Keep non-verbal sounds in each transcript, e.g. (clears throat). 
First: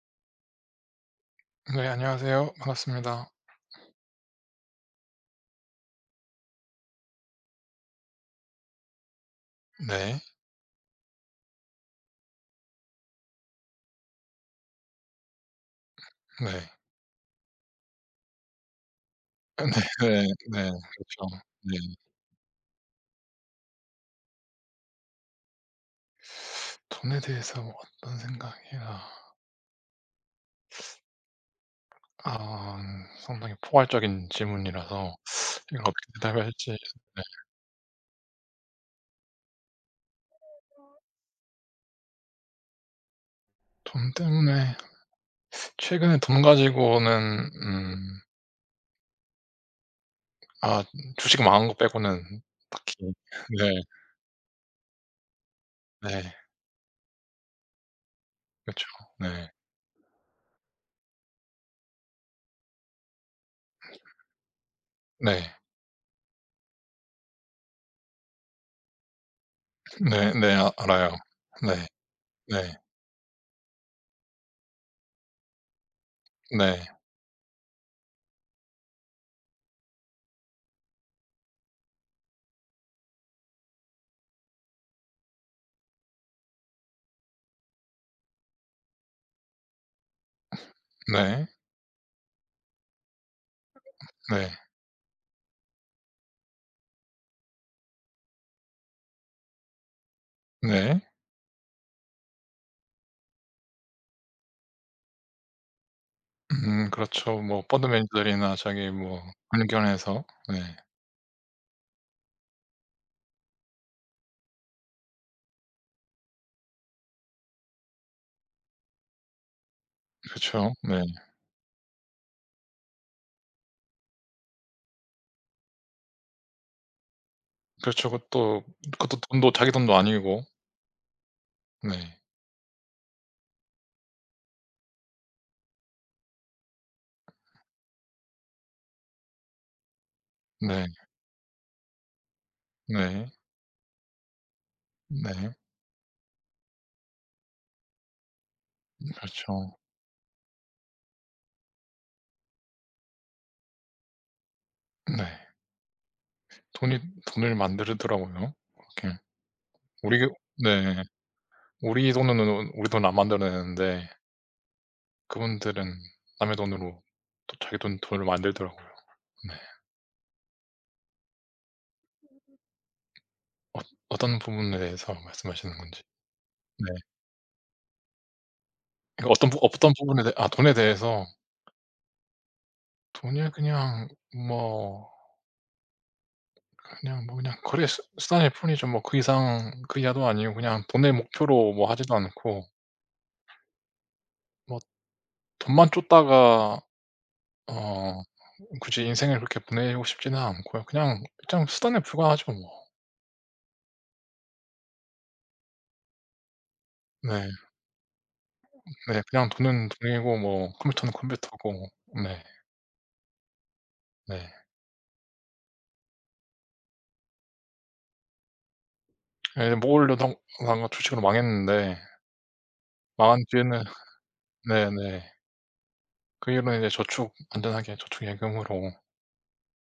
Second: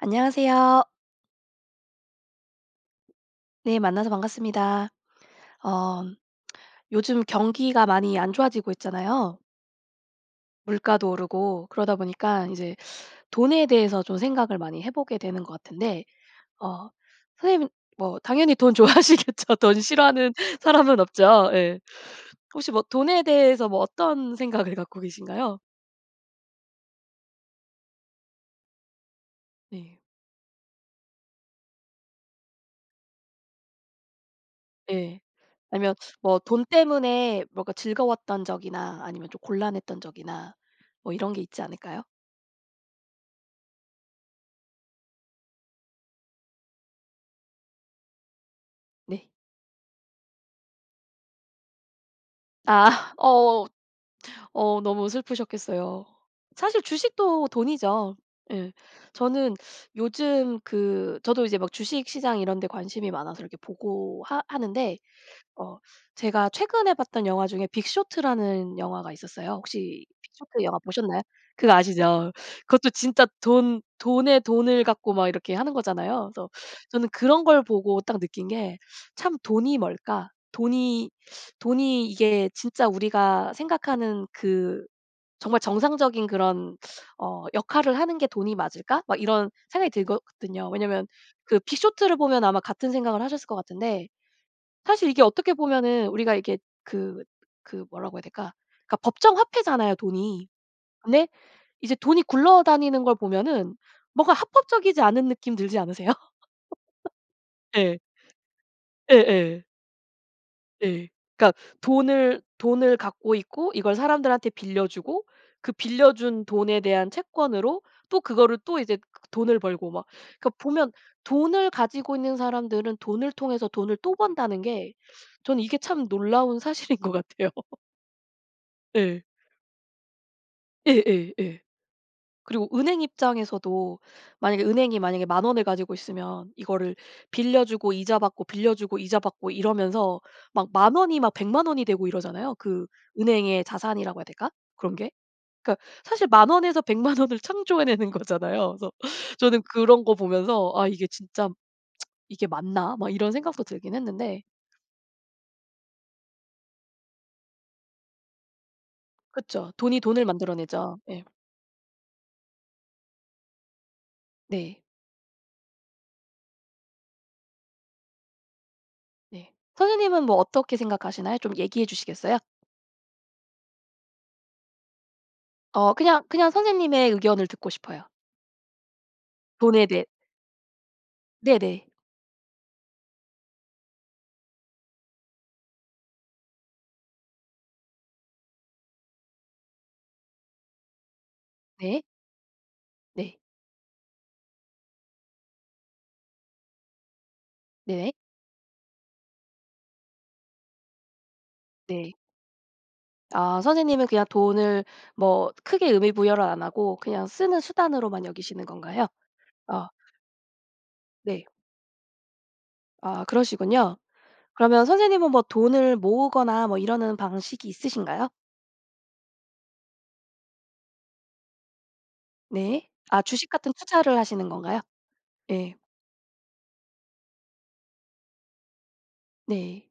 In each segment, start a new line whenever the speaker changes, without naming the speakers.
안녕하세요.
네 안녕하세요. 반갑습니다.
네 만나서 반갑습니다. 어 (smacks lips) 요즘 경기가 많이 안 좋아지고 있잖아요.
네.
물가도 오르고 그러다 보니까 이제 돈에 대해서 좀 생각을 많이 해 보게 되는 것 같은데
네.
어 선생님은 뭐 당연히 돈 좋아하시겠죠?
아
돈
네네
싫어하는
네.
사람은
그렇죠.
없죠. 예.
네.
혹시 뭐 돈에 대해서 뭐 어떤 생각을 갖고 계신가요?
(sucks teeth) 돈에 대해서 어떤 생각이라.
네.
(sucks teeth) 아 상당히 포괄적인 질문이라서
예.
(sucks teeth)
아니면
어떻게
뭐
대답을
돈
할지. 네.
때문에 뭔가 즐거웠던 적이나 아니면 좀 곤란했던 적이나 뭐 이런 게 있지 않을까요?
돈 때문에 (sucks teeth) 최근에 돈 가지고는 음
네.
아 주식 망한 것 빼고는 딱히
아 어
네.
어 너무 슬프셨겠어요.
네.
사실 주식도 돈이죠. 예
그렇죠. 네.
저는 요즘 그 저도 이제 막 주식시장 이런 데 관심이 많아서 이렇게 보고 하 하는데
네.
어 제가 최근에 봤던 영화 중에 빅쇼트라는 영화가 있었어요. 혹시 빅쇼트
네네
영화
알아요.
보셨나요? 그
네.
아시죠.
네.
그것도 진짜 돈 돈의 돈을 갖고 막 이렇게 하는 거잖아요. 그래서
네.
저는 그런 걸 보고 딱 느낀 게 참 '돈이 뭘까? 돈이 돈이 이게 진짜 우리가 생각하는 그 정말 정상적인 그런 어 역할을 하는 게 돈이 맞을까?' 막 이런 생각이 들거든요. 왜냐하면
네.
그 빅쇼트를 보면 아마 같은 생각을 하셨을 것 같은데
네.
사실 이게 어떻게 보면은 우리가 이렇게 그 그 뭐라고 해야 될까 그러니까 법정화폐잖아요 돈이.
네.
근데 이제 돈이 굴러다니는 걸 보면은 뭔가 합법적이지 않은 느낌 들지 않으세요? (laughs)
음 그렇죠 뭐 펀드
네.
매니저들이나 저기 뭐
예예.
금융 기관에서 네.
예. 그러니까 돈을 돈을 갖고 있고 이걸 사람들한테 빌려주고 그 빌려준 돈에 대한 채권으로 또 그거를 또 이제 그 돈을 벌고 막 그니까
그렇죠.
보면
네.
돈을 가지고 있는 사람들은 돈을 통해서 돈을 또 번다는 게 저는 이게 참 놀라운 사실인 것 같아요.
그렇죠. 그것도 그것도
예.
돈도 자기 돈도 아니고.
예예예.
네.
그리고 은행 입장에서도 만약에 은행이 만약에 10,000 원을 가지고 있으면 이거를 빌려주고 이자 받고 빌려주고 이자 받고 이러면서 막
네.
10,000 원이 막 1,000,000 원이 되고 이러잖아요. 그
네.
은행의 자산이라고 해야 될까? 그런 게?
네.
그니까 사실 10,000 원에서 1,000,000 원을 창조해내는 거잖아요. 그래서 저는
그렇죠.
그런 거 보면서 '아 이게 진짜 (tsk) 이게 맞나?' 막 이런 생각도 들긴 했는데.
네. 돈이 돈을 만들더라고요. 그렇게
그쵸. 돈이
우리
돈을 만들어 내죠.
네
예.
우리 돈으로는 우리 돈은 안 만드는데
네.
그분들은 남의 돈으로 또 자기 돈 돈을 만들더라고요.
네.
네.
선생님은 뭐 어떻게 생각하시나요? 좀 얘기해 주시겠어요?
어 어떤 부분에서 말씀하시는
어
건지?
그냥 그냥
네.
선생님의 의견을 듣고 싶어요.
그 어떤
돈에
어떤
대해.
부분에서 아 돈에 대해서.
네네.
돈을 그냥 뭐 그냥 뭐 그냥 거래 수 수단일 뿐이죠. 뭐 그 이상 그 이하도 아니고 그냥 돈을 목표로 뭐
네.
하지도 않고.
네.
뭐 돈만 좇다가
네.
어 굳이 인생을 그렇게 보내고 싶지는 않고요. 그냥, 그냥 수단에
네.
불과하죠 뭐.
아 선생님은 그냥 돈을 뭐 크게 의미 부여를 안 하고 그냥
네.
쓰는 수단으로만 여기시는
음
건가요?
네. 그냥
어.
돈은 돈이고 뭐 컴퓨터는
네.
컴퓨터고 네.
아 그러시군요.
네.
그러면 선생님은 뭐 돈을 모으거나 뭐 이러는 방식이 있으신가요?
예 뭘 넣어도 망한 주식으로 망했는데
네. 아
망한
주식 같은
뒤에는
투자를 하시는 건가요?
네네.
예.
그 일만 이제 저축 안전하게 저축, 예금으로
네.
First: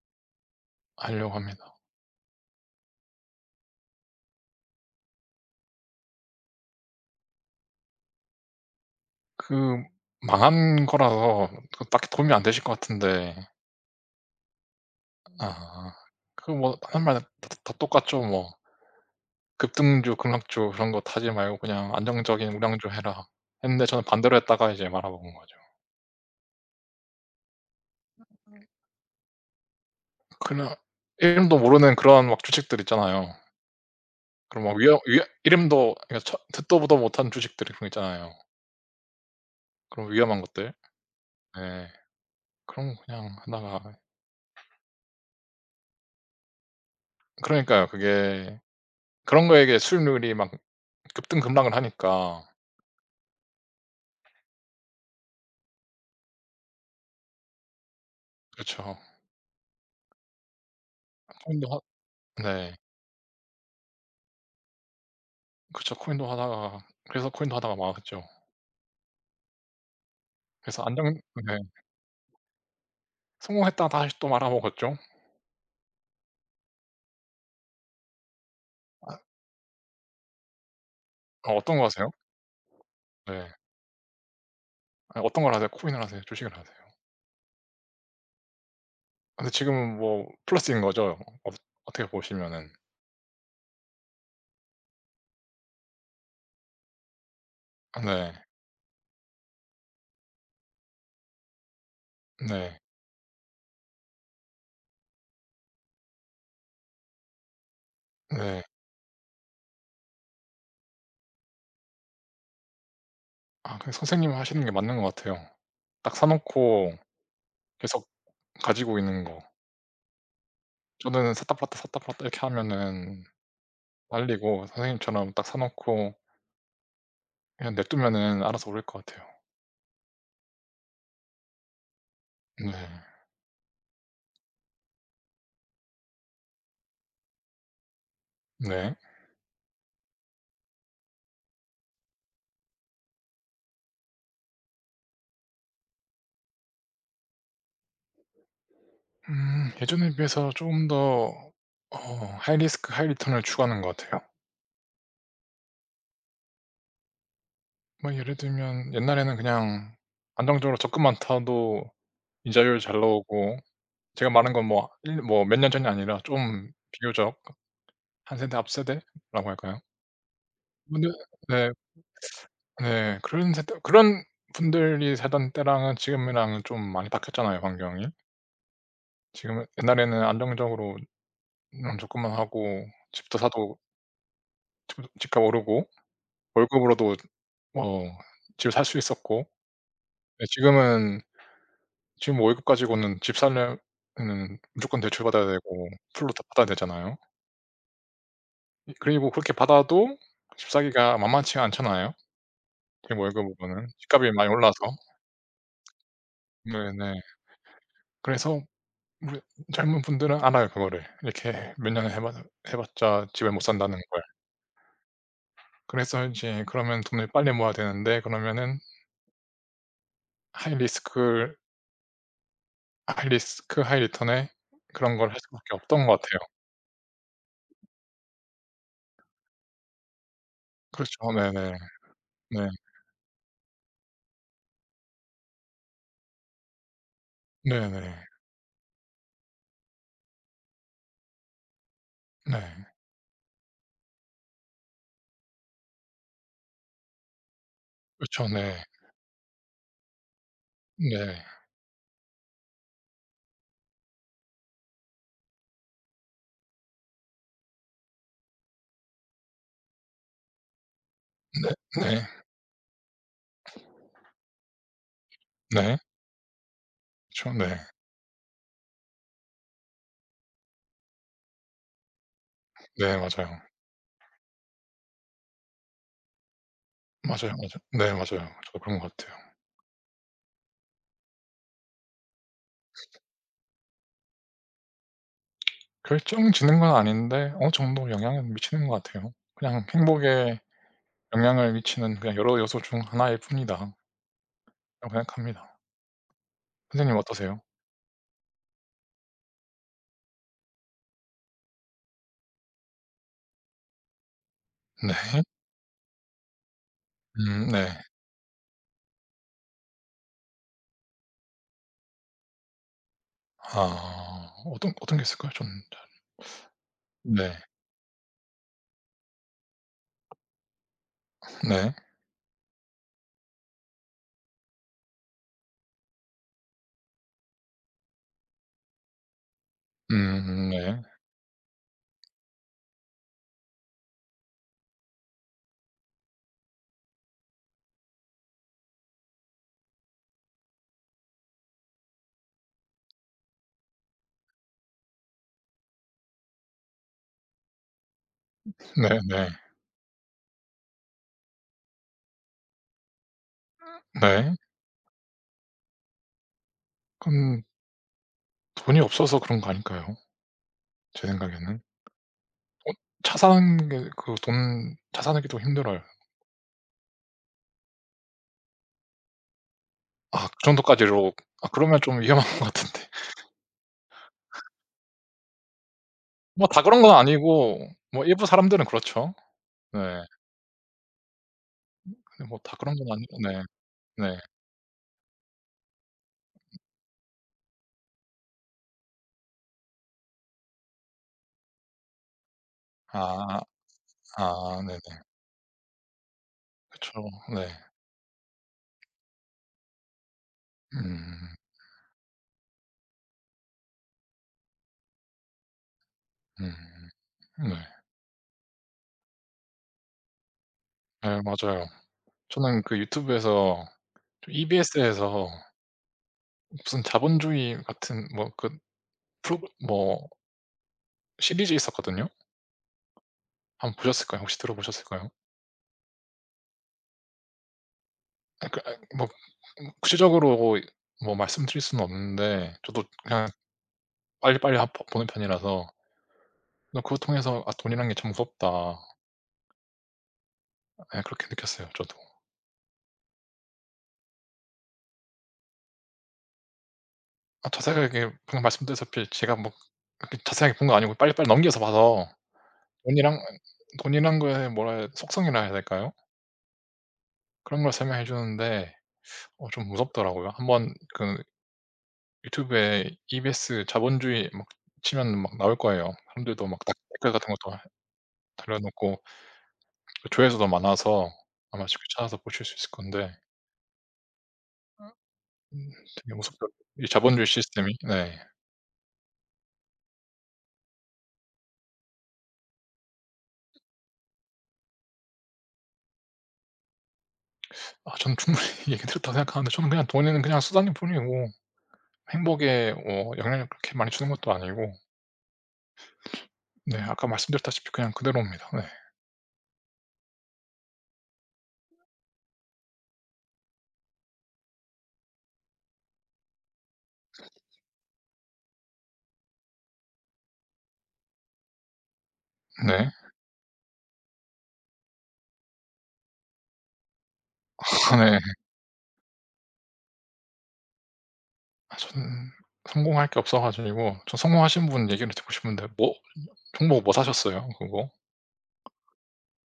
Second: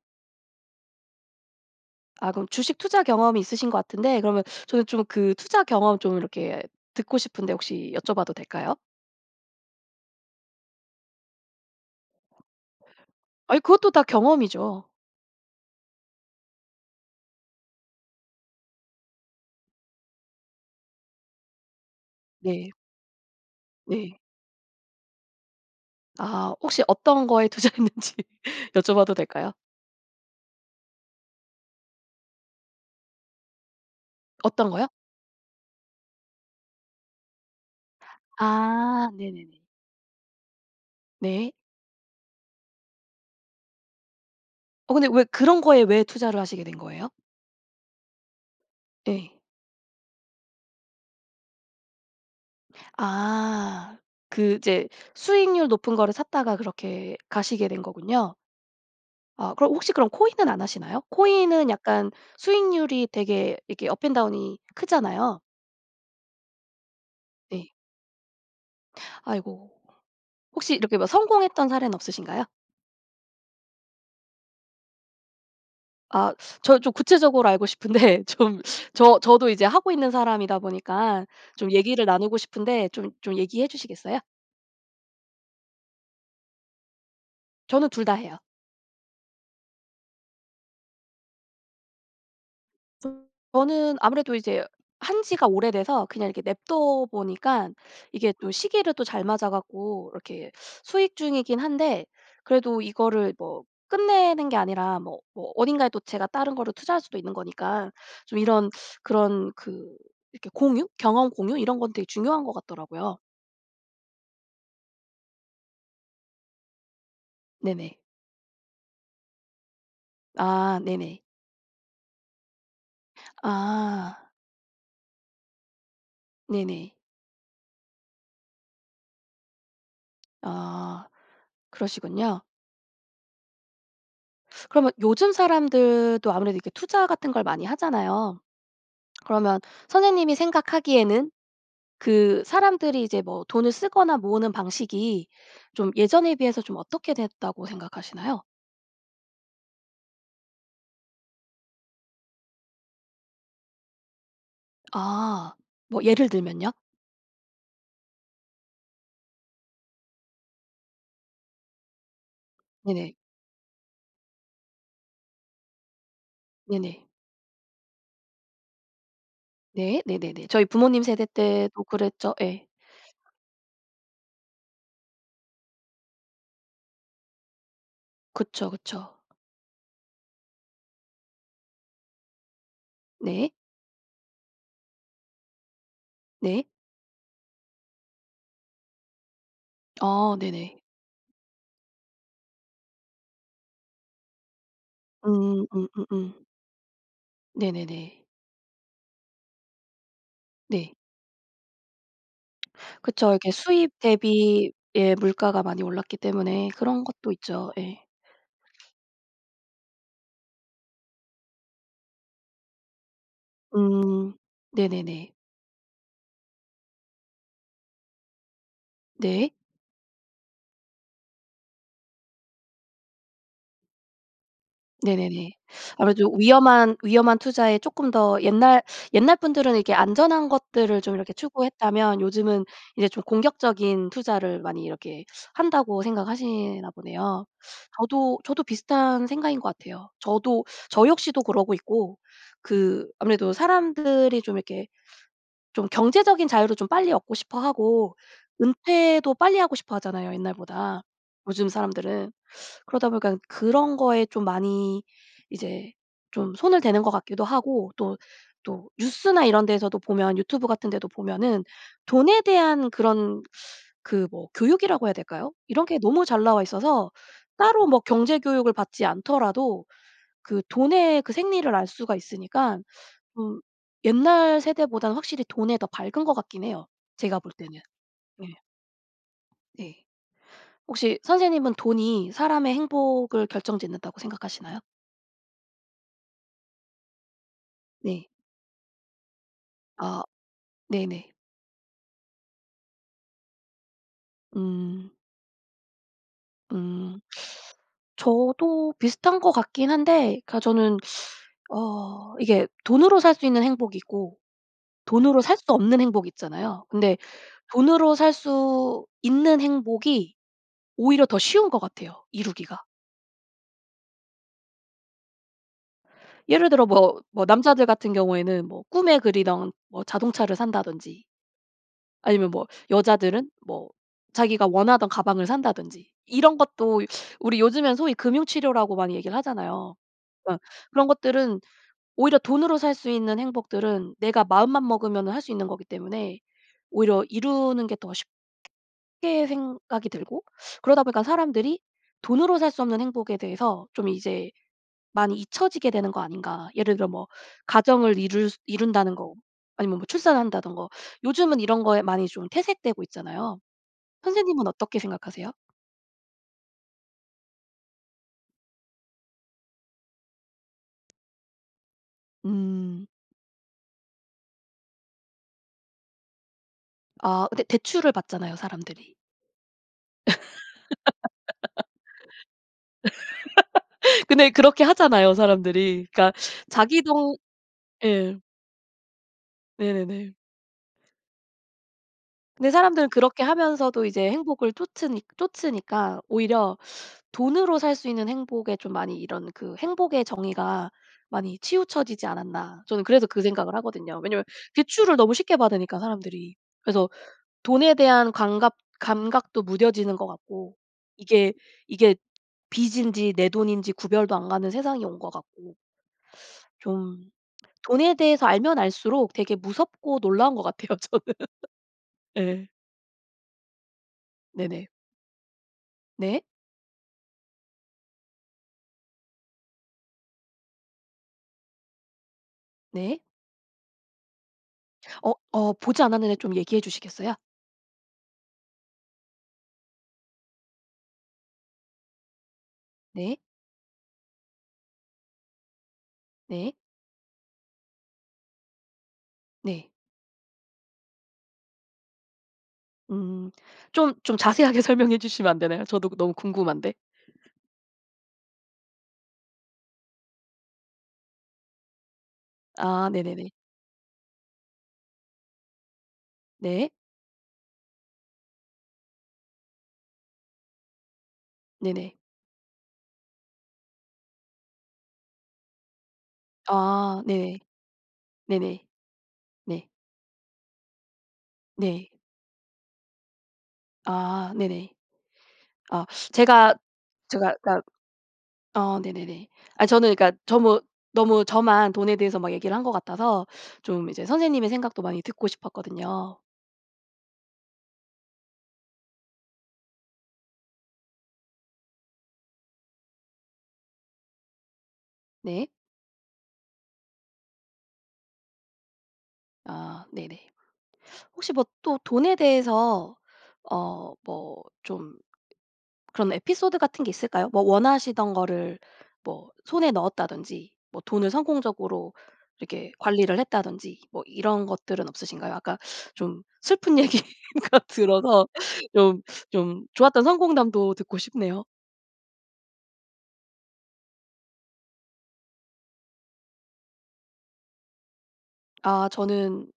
하려고 합니다.
아 그럼 주식투자 경험이 있으신 것 같은데 그러면 저는 좀 그 투자 경험 좀 이렇게 듣고 싶은데 혹시 여쭤봐도 될까요?
그 망한 거라서 그 딱히 도움이 안 되실 것 같은데
아이 그것도 다 경험이죠.
아. 그 뭐 사람마다 다 다 다 똑같죠 뭐. "급등주, 급락주 그런 것 하지 말고 그냥 안정적인
네.
우량주 해라." 근데 저는
네.
반대로 했다가 이제 말아먹은 거죠.
아 혹시 어떤 거에 투자했는지 여쭤봐도 될까요?
그냥 이름도 모르는 그러한 막 주식들 있잖아요. 그런
어떤
막
거요?
위험 위험 이름도 아 그냥 처 듣도 보도 못한 주식들이 분명 있잖아요.
아 네네네.
그런 위험한 것들?
네.
예. 그런 거 그냥 하다가
어 근데 왜 그런 거에 왜 투자를 하시게 된 거예요?
그러니까요. 그게
예.
그런 거에게 수익률이 막 급등 급락을 하니까.
아. 그 이제 수익률 높은 거를 샀다가 그렇게 가시게 된 거군요.
그쵸.
아 그럼 혹시 그럼 코인은 안 하시나요?
코인도
코인은
하
약간
네.
수익률이 되게 이렇게 업앤다운이 크잖아요.
그쵸 코인도 하다가 그래서 코인도
네.
하다가 망했죠.
아이고. 혹시
그래서
이렇게
안정
뭐
네.
성공했던 사례는 없으신가요?
성공했다가 다시 또 말아 먹었죠.
아 저는 좀 구체적으로 알고 싶은데 좀
아.
저 저도 이제 하고 있는 사람이다 보니까
아
좀
어떤 거
얘기를
하세요?
나누고 싶은데 좀, 좀
네.
얘기해 주시겠어요?
아니 어떤 걸 하세요? 코인을 하세요? 주식을 하세요?
저는 2 다 해요.
아 근데 지금은 뭐 플러스인 거죠? 어 어떻게 보시면은?
저는 아무래도 이제 한 지가 오래돼서 그냥 이렇게 내버려 둬 보니까 이게
네.
또 시기를 또 잘 맞아 갖고 이렇게 수익 중이긴 한데
네.
그래도 이거를 뭐 끝내는 게 아니라 뭐, 뭐 어딘가에 또 제가 다른 거를 투자할 수도 있는 거니까 좀
네.
이런 그런 그 이렇게 공유? 경험 공유? 이런 건 되게 중요한 것 같더라고요.
아 그냥 선생님이 하시는 게 맞는 것 같아요. 딱 사 놓고
네네.
계속 가지고 있는 거.
아 네네.
저는 샀다 팔았다, 샀다 팔았다 이렇게 하면은
아.
말리고 선생님처럼 딱 사 놓고
네네.
그냥 내버려두면은 알아서 오를 것 같아요.
아 그러시군요.
네.
(sucks teeth) 그러면 요즘 사람들도 아무래도 이렇게 투자 같은 걸 많이 하잖아요.
네.
그러면 선생님이 생각하기에는 그 사람들이 이제 뭐 돈을 쓰거나 모으는 방식이 좀 예전에 비해서 좀 어떻게 됐다고 생각하시나요?
음 예전에 비해서 좀 더 어 하이 리스크 하이 리턴을 추구하는 것 같아요.
아. 뭐 예를 들면요?
뭐 예를 들면 옛날에는 그냥 안정적으로 적금만 타도 이자율 잘
네네.
나오고 제가 말한 건 뭐 1 년 뭐 몇 년 전이 아니라 좀
네네.
비교적 1 세대 앞 세대라고 할까요.
네. 네네네. 저희 부모님
근데
세대
네.
때도 그랬죠. 예.
(sucks teeth) 네. 그런 세대 그런 분들이 살던 때랑은 지금이랑은 좀 많이 바뀌었잖아요 환경이.
그쵸, 그쵸.
지금은 옛날에는 안정적으로 그냥 적금만 하고 집도
네.
사도 집도 집값 오르고
네.
월급으로도 어 집을 살 수 있었고.
아
네
네네.
지금은 지금 월급 가지고는 집 사면은 무조건 대출받아야
음.
되고 풀로
음음음.
다 받아야 되잖아요.
네네네.
이 그리고 그렇게 받아도 집
네.
사기가 만만치가 않잖아요 그냥
그쵸. 이렇게
월급으로는.
수입
집값이 많이
대비의
올라서.
물가가 많이 올랐기 때문에 그런
네네.
것도 있죠. 예.
그래서 물론 젊은 분들은 알아요 그거를. 이렇게 몇 년을 해 봐 해 봤자 집을 못 산다는 걸.
음. 네네네.
그래서 이제 그러면 돈을 빨리 모아야 되는데. 그러면은
네.
하이 리스크를 하이 리스크 하이 리턴에 그런 걸 할
네네네.
수밖에
(sucks teeth)
없던 것
아무래도
같아요.
위험한, 위험한 투자에 쪼끔 더 옛날, 옛날 분들은 이렇게 안전한 것들을 좀
그렇죠.
이렇게
네네.
추구했다면 요즘은
네.
이제 좀 공격적인 투자를 많이 이렇게 한다고 생각하시나 보네요.
네네.
저도, 저도 비슷한 생각인 것 같아요. 저도 저 역시도 그러고 있고
네.
그 아무래도 사람들이 좀 이렇게 좀 경제적인 자유를 좀 빨리 얻고 싶어 하고
그쵸 네.
은퇴도 빨리 하고 싶어 하잖아요 옛날보다
네.
요즘 사람들은. 그러다 보니까는 그런 거에 좀 많이 이제 좀 손을 대는 것 같기도 하고 또, 또 뉴스나 이런 데에서도 보면 유튜브 같은 데도 보면은
네네.
돈에 대한 그런 그 뭐 교육이라고 해야 될까요? 이런
네.
게 너무 잘 나와 있어서
그쵸 네.
따로 뭐 경제 교육을 받지 않더라도 그 돈의 그 생리를 알 수가 있으니까
네
음
맞아요.
옛날 세대보단 확실히 돈에 더 밝은 것 같긴 해요 제가 볼
맞아요,
때는.
맞아. 네 맞아요.
예.
저도 그런 것 같아요.
네. 혹시 선생님은 돈이 사람의 행복을 결정짓는다고 생각하시나요?
결정짓는 건 아닌데 어느 정도
네.
영향을 미치는 것 같아요. 그냥
아.
행복에
네네.
영향을 미치는 그냥 여러 요소 중 하나일 뿐이다.
음.
생각합니다. 선생님은
음.
어떠세요?
(sucks teeth) 저도 비슷한 것 같긴 한데 그냥 저는 (sucks teeth) 어 이게 돈으로 살 수 있는 행복이 있고 돈으로
네.
살 수 없는 행복 있잖아요. 근데
음 네.
돈으로 살 수 있는 행복이 오히려 더 쉬운 것 같아요 이루기가.
아 어떤, 어떤 게 있을까요? 저는 잘
예를 들어
(sucks teeth)
뭐, 뭐
네.
남자들 같은 경우에는 뭐 꿈에 그리던 뭐 자동차를 산다든지
네.
아니면 뭐 여자들은 뭐 자기가 원하던 가방을 산다든지 이런 것도 우리 요즘엔 소위 금융 치료라고 많이 얘기를 하잖아요. 예
음 네.
그런 것들은 오히려 돈으로 살 수 있는 행복들은 내가 마음만 먹으면은 할 수 있는 거기 때문에 오히려 이루는 게 더 쉽게 생각이 들고 그러다 보니까 사람들이 돈으로 살 수 없는 행복에 대해서 좀 이제 많이 잊혀지게 되는 거 아닌가. 예를 들어 뭐 가정을 이룰 수
음
이룬다는 거
네네.
아니면 뭐 출산한다는 거. 요즘은 이런 거에 많이 좀 퇴색되고 있잖아요.
음 네.
선생님은 어떻게 생각하세요?
음. 돈이 없어서 그런 거 아닌가요, 제 생각에는? 어
음.
차 산 게 그 돈 차 사는 게 좀 힘들어요.
아 대 대출을 받잖아요 사람들이.
아 그 정도까지로 아 그러면 좀 위험한 것 같은데.
(laughs) 근데 그렇게 하잖아요 사람들이. 그러니까
뭐 다 그런 건
자기도
아니고 뭐
예.
일부 사람들은 그렇죠. 네.
네네네.
음 아니 뭐
근데
다 그런 건
사람들은
아니고
그렇게
네.
하면서도 이제
네.
행복을 좇으니 좇으니까
음.
오히려 돈으로 살 수 있는 행복에 좀 많이 이런 그 행복의 정의가 많이 치우쳐지지 않았나. 저는 그래서 그
아.
생각을 하거든요 왜냐하면
아
대출을
네네.
너무 쉽게 받으니까 사람들이. 그래서
그쵸 네.
돈에 대한 강갑 감각도 무뎌지는 것 같고 이게
음.
이게 빚인지 내 돈인지 구별도 안 가는 세상이 온 것 같고.
음.
(sucks teeth) 좀
네.
돈에 대해서 알면 알수록 되게 무섭고 놀라운 것 같아요 저는.
예 맞아요.
예.
저는 그 유튜브에서 좀
네네.
EBS에서
네.
무슨 자본주의 같은 뭐 그 프로그 뭐 시리즈 있었거든요?
네.
1 번 보셨을까요? 혹시 들어 보셨을까요?
어 어. 보지 않았는데 좀 얘기해 주시겠어요?
아 그러니까 뭐 음 구체적으로 어 이 뭐 말씀드릴 수는 없는데 저도
네.
그냥 빨리빨리 합 보 보는 편이라서
네.
어 그걸 통해서 '아 돈이란 게 참 무섭다.'
네.
예 그렇게 느꼈어요 저도.
음. 좀 좀 자세하게 설명해 주시면 안 되나요? 저도 너무 궁금한데?
아 자세하게 방금 말씀드렸다시피 제가 뭐 그렇게 자세하게 본 거 아니고 빨리빨리 넘겨서 봐서
아
돈이란
네네네.
돈이라는 거의 뭐라 속성이라 해야 될까요?
네.
그런 걸 설명해 주는데 (sucks teeth) 어 좀 무섭더라고요. 1 번 그
네네.
유튜브에 EBS 자본주의 막 치면 막 나올 거예요. 사람들도 막 닥
아
댓글 같은
네.
것도 달아
네네.
놓고
네.
그 조회수도 많아서 아마 쉽게
네.
찾아서 보실 수 있을 건데
아 네네.
음 음
아 제가
(unintelligible) 이 자본주의
제가 그러니까
시스템이 네.
아 네네네. 아 저는 그러니까 저무 너무 저만 돈에 대해서 막 얘기를 한 것 같아서 좀 이제 선생님의 생각도 많이 듣고 싶었거든요.
아 전 충분히 얘기 드렸다고 생각하는데 저는 그냥 돈은 그냥 수단일 뿐이고 행복에 어 영향을 그렇게 많이 주는 것도 아니고
네.
(sniffs) 네 아까 말씀드렸다시피 그냥 그대로입니다. 네.
아 네네. 혹시 뭐 또 돈에 대해서 어 뭐 좀 그런 에피소드 같은 게 있을까요? 뭐 원하시던 거를 뭐 손에 넣었다든지 뭐 돈을 성공적으로 이렇게
네.
관리를 했다든지 뭐 이런 것들은 없으신가요? 아까 좀 슬픈 얘기가
(laughs) 네.
들어서 좀 좀 좋았던 성공담도 듣고 싶네요.
아 전 성공할 게 없어 가지고 저 성공하신 분 얘기를 듣고 싶은데 뭐 종목 뭐 사셨어요, 그거?
아 저는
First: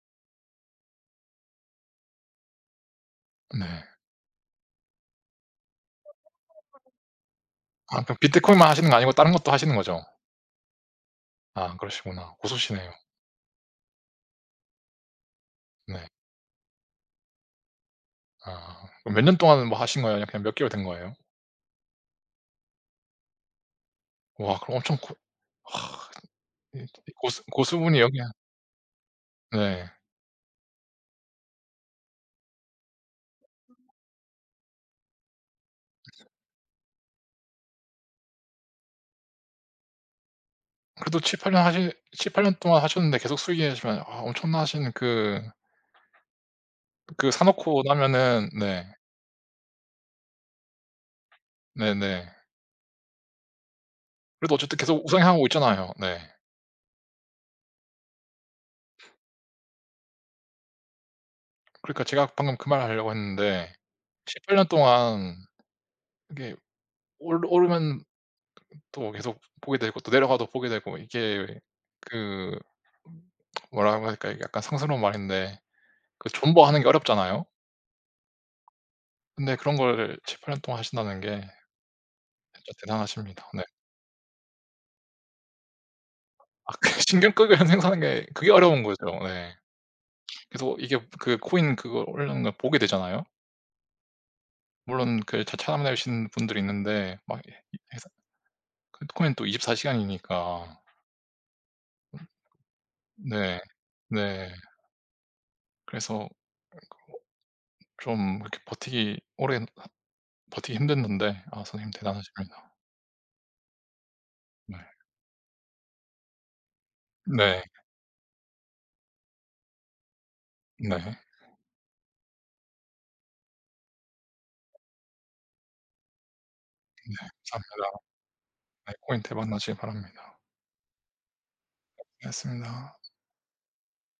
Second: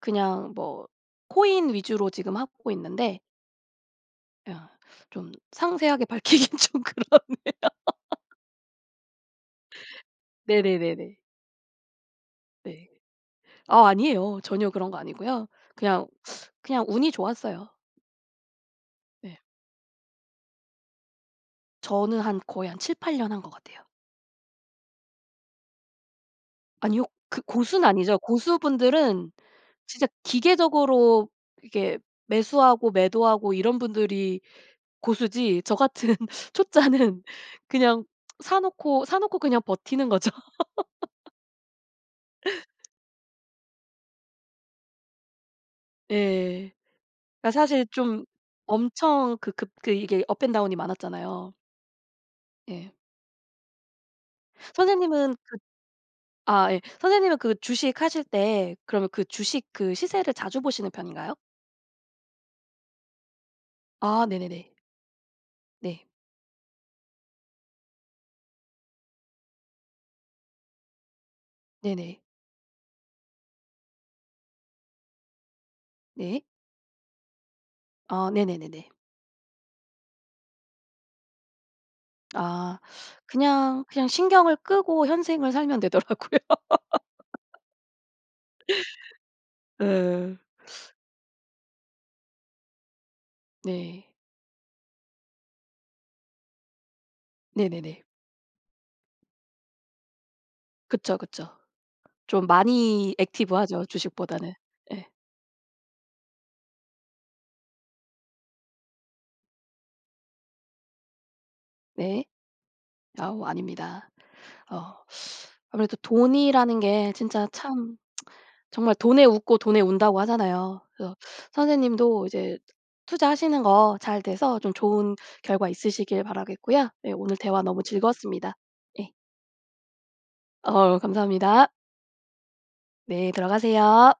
그냥 뭐 코인 위주로 지금 하고 있는데
네.
야 좀 상세하게 밝히긴 좀 그러네요.
아 그럼 비트코인만 하시는 거 아니고 다른 것도 하시는 거죠?
네네네네.
아 그러시구나.
네.
고수시네요.
아 아니에요. 전혀 그런 거 아니고요. 그냥
네.
그냥 운이 좋았어요.
아 그럼 몇 년
네.
동안 뭐 하신 거예요? 그냥 몇 개월 된 거예요?
저는 한 거의 한 7-8 년 한 것 같아요.
와 그럼 엄청 코 와 이
아니요.
이
그
고수 고수
고수는
분이
아니죠.
여기에
고수분들은
네.
진짜 기계적으로 이렇게 매수하고 매도하고 이런 분들이 고수지 저 같은 초짜는 그냥 사 놓고 사 놓고 그냥 버티는 거죠.
그래도
(laughs)
7-8 년 하시 7-8 년 동안 하셨는데 계속 수익이시면 아 엄청나신 그
예.
그 사
그러니까
놓고
사실 좀
나면은 네.
엄청 그 급 그 이게 업 앤 다운이 많았잖아요.
네네.
예.
그래도 어쨌든 계속
선생님은
우상향하고
그
있잖아요. 네.
아 예 선생님은 그 주식 하실 때 그러면 그 주식 그 시세를 자주 보시는 편인가요?
그러니까 제가 방금 그 말하려고 했는데
아
7-8 년
네네네.
동안
네.
이게 올 오르 또 계속 보게 되고 또 내려가도 보게 되고 이게
네네.
그 뭐라고 해야 할까? 이게 약간 상스러운 말인데 그
네.
존버하는 게 어렵잖아요?
아 네네네네.
근데 그런 걸 7-8 년 동안 하신다는 게 진짜
아
대단하십니다 네.
그냥, 그냥 신경을 끄고 현생을 살면 되더라고요.
아 그 신경 끄고
(laughs)
현생 사는 게 그게 어려운 거죠. 예.
예.
계속 이게 그 코인 그거 올랐나 보게 되잖아요?
네.
물론 그 차 참아내신 분들이 있는데 막 이 이
네네네.
해서 비트코인은 또 24 시간이니까.
그쵸, 그쵸.
(clears throat)
좀 많이 액티브
네.
하죠
네.
주식보다는. 예.
그래서 (unintelligible) 좀 이렇게 버티기 오랜 버티기 힘든 건데 아 선생님
네.
대단하십니다.
아우 아닙니다.
네.
어 아무래도 돈이라는 게 진짜
네.
참 (smacks lips) 정말 "돈에 웃고 돈에 운다."고 하잖아요. 그래서
네.
선생님도 이제 투자하시는 거 잘 돼서 좀 좋은 결과 있으시길 바라겠고요. 네
네
오늘 대화 너무
감사합니다.
즐거웠습니다.
네
예.
코인 대박 나시길 바랍니다.
어우 감사합니다.
했습니다.
네 들어가세요.